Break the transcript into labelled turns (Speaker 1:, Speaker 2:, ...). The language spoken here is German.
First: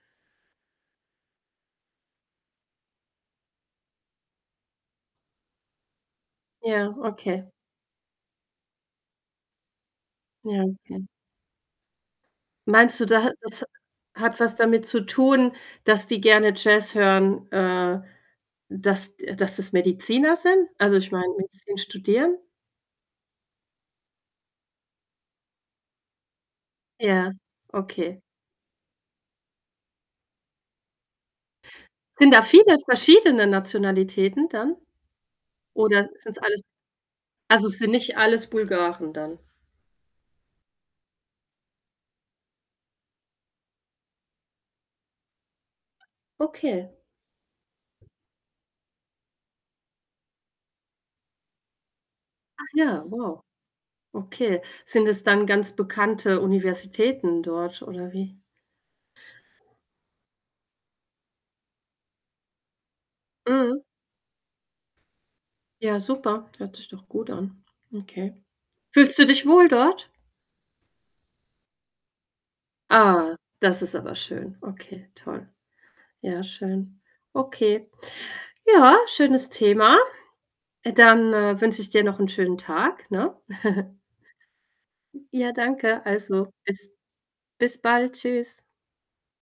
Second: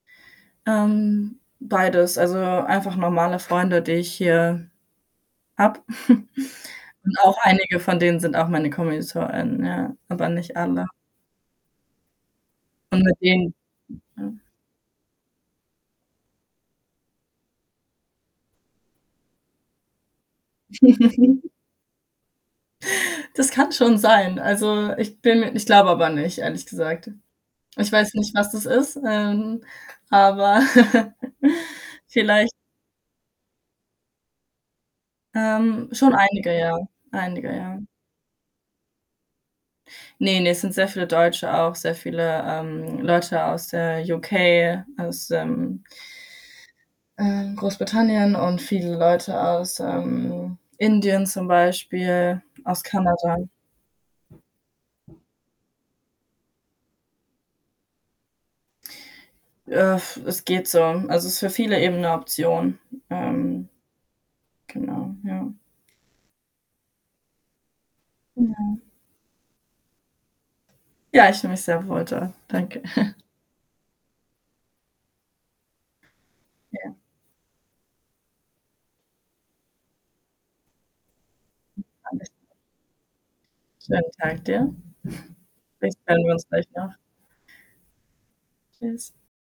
Speaker 1: Ähm, beides. Also, einfach normale Freunde, die ich hier habe.
Speaker 2: Ja,
Speaker 1: Und auch
Speaker 2: okay.
Speaker 1: einige von denen sind auch meine Komilitonen, ja, aber nicht
Speaker 2: Ja,
Speaker 1: alle.
Speaker 2: hm. Meinst
Speaker 1: Und
Speaker 2: du,
Speaker 1: mit
Speaker 2: da hat
Speaker 1: denen
Speaker 2: das ha
Speaker 1: ja?
Speaker 2: hat was damit zu tun, dass die gerne Jazz hören, äh, dass, d äh dass das Mediziner sind? Also, ich meine, Medizin studieren?
Speaker 1: Das kann schon sein. Also, ich bin mir ich glaube aber nicht, ehrlich gesagt.
Speaker 2: Ja,
Speaker 1: Ich weiß
Speaker 2: okay.
Speaker 1: nicht, was das ist, ähm, aber
Speaker 2: Sind da
Speaker 1: vielleicht
Speaker 2: viele verschiedene Nationalitäten dann
Speaker 1: Ähm,
Speaker 2: oder
Speaker 1: schon
Speaker 2: sind's
Speaker 1: einige,
Speaker 2: alles
Speaker 1: ja. Einige,
Speaker 2: also,
Speaker 1: ja.
Speaker 2: sind nicht alles Bulgaren dann?
Speaker 1: Ne, ne, es sind sehr viele Deutsche auch. Sehr viele, ähm, Leute aus der UK, aus, ähm
Speaker 2: Okay.
Speaker 1: äh, Großbritannien und viele Leute aus, ähm, Indien zum Beispiel,
Speaker 2: Ach
Speaker 1: aus
Speaker 2: ja,
Speaker 1: Kanada.
Speaker 2: wow. Okay. Sind es dann ganz bekannte Universitäten dort oder wie?
Speaker 1: es geht so. Also, es ist für viele eben 'ne Option. Ähm,
Speaker 2: Mhm.
Speaker 1: genau, ja.
Speaker 2: Ja, super, hört sich doch gut an. Okay.
Speaker 1: Genau.
Speaker 2: Fühlst du dich wohl dort?
Speaker 1: Ja, ich fühle mich sehr wohl dort. Danke.
Speaker 2: Ah, das ist aber schön. Okay, toll. Ja,
Speaker 1: Ja.
Speaker 2: schön. Okay. Ja, schönes Thema. Äh, dann, äh, wünsche ich dir noch 'n
Speaker 1: [unintelligible]
Speaker 2: schönen Tag, ne?
Speaker 1: Schönen Tag dir.
Speaker 2: Ja,
Speaker 1: Vielleicht
Speaker 2: danke.
Speaker 1: hören wir uns
Speaker 2: Also,
Speaker 1: gleich
Speaker 2: bis
Speaker 1: noch.
Speaker 2: bis bald, Tschüss.
Speaker 1: Tschüss.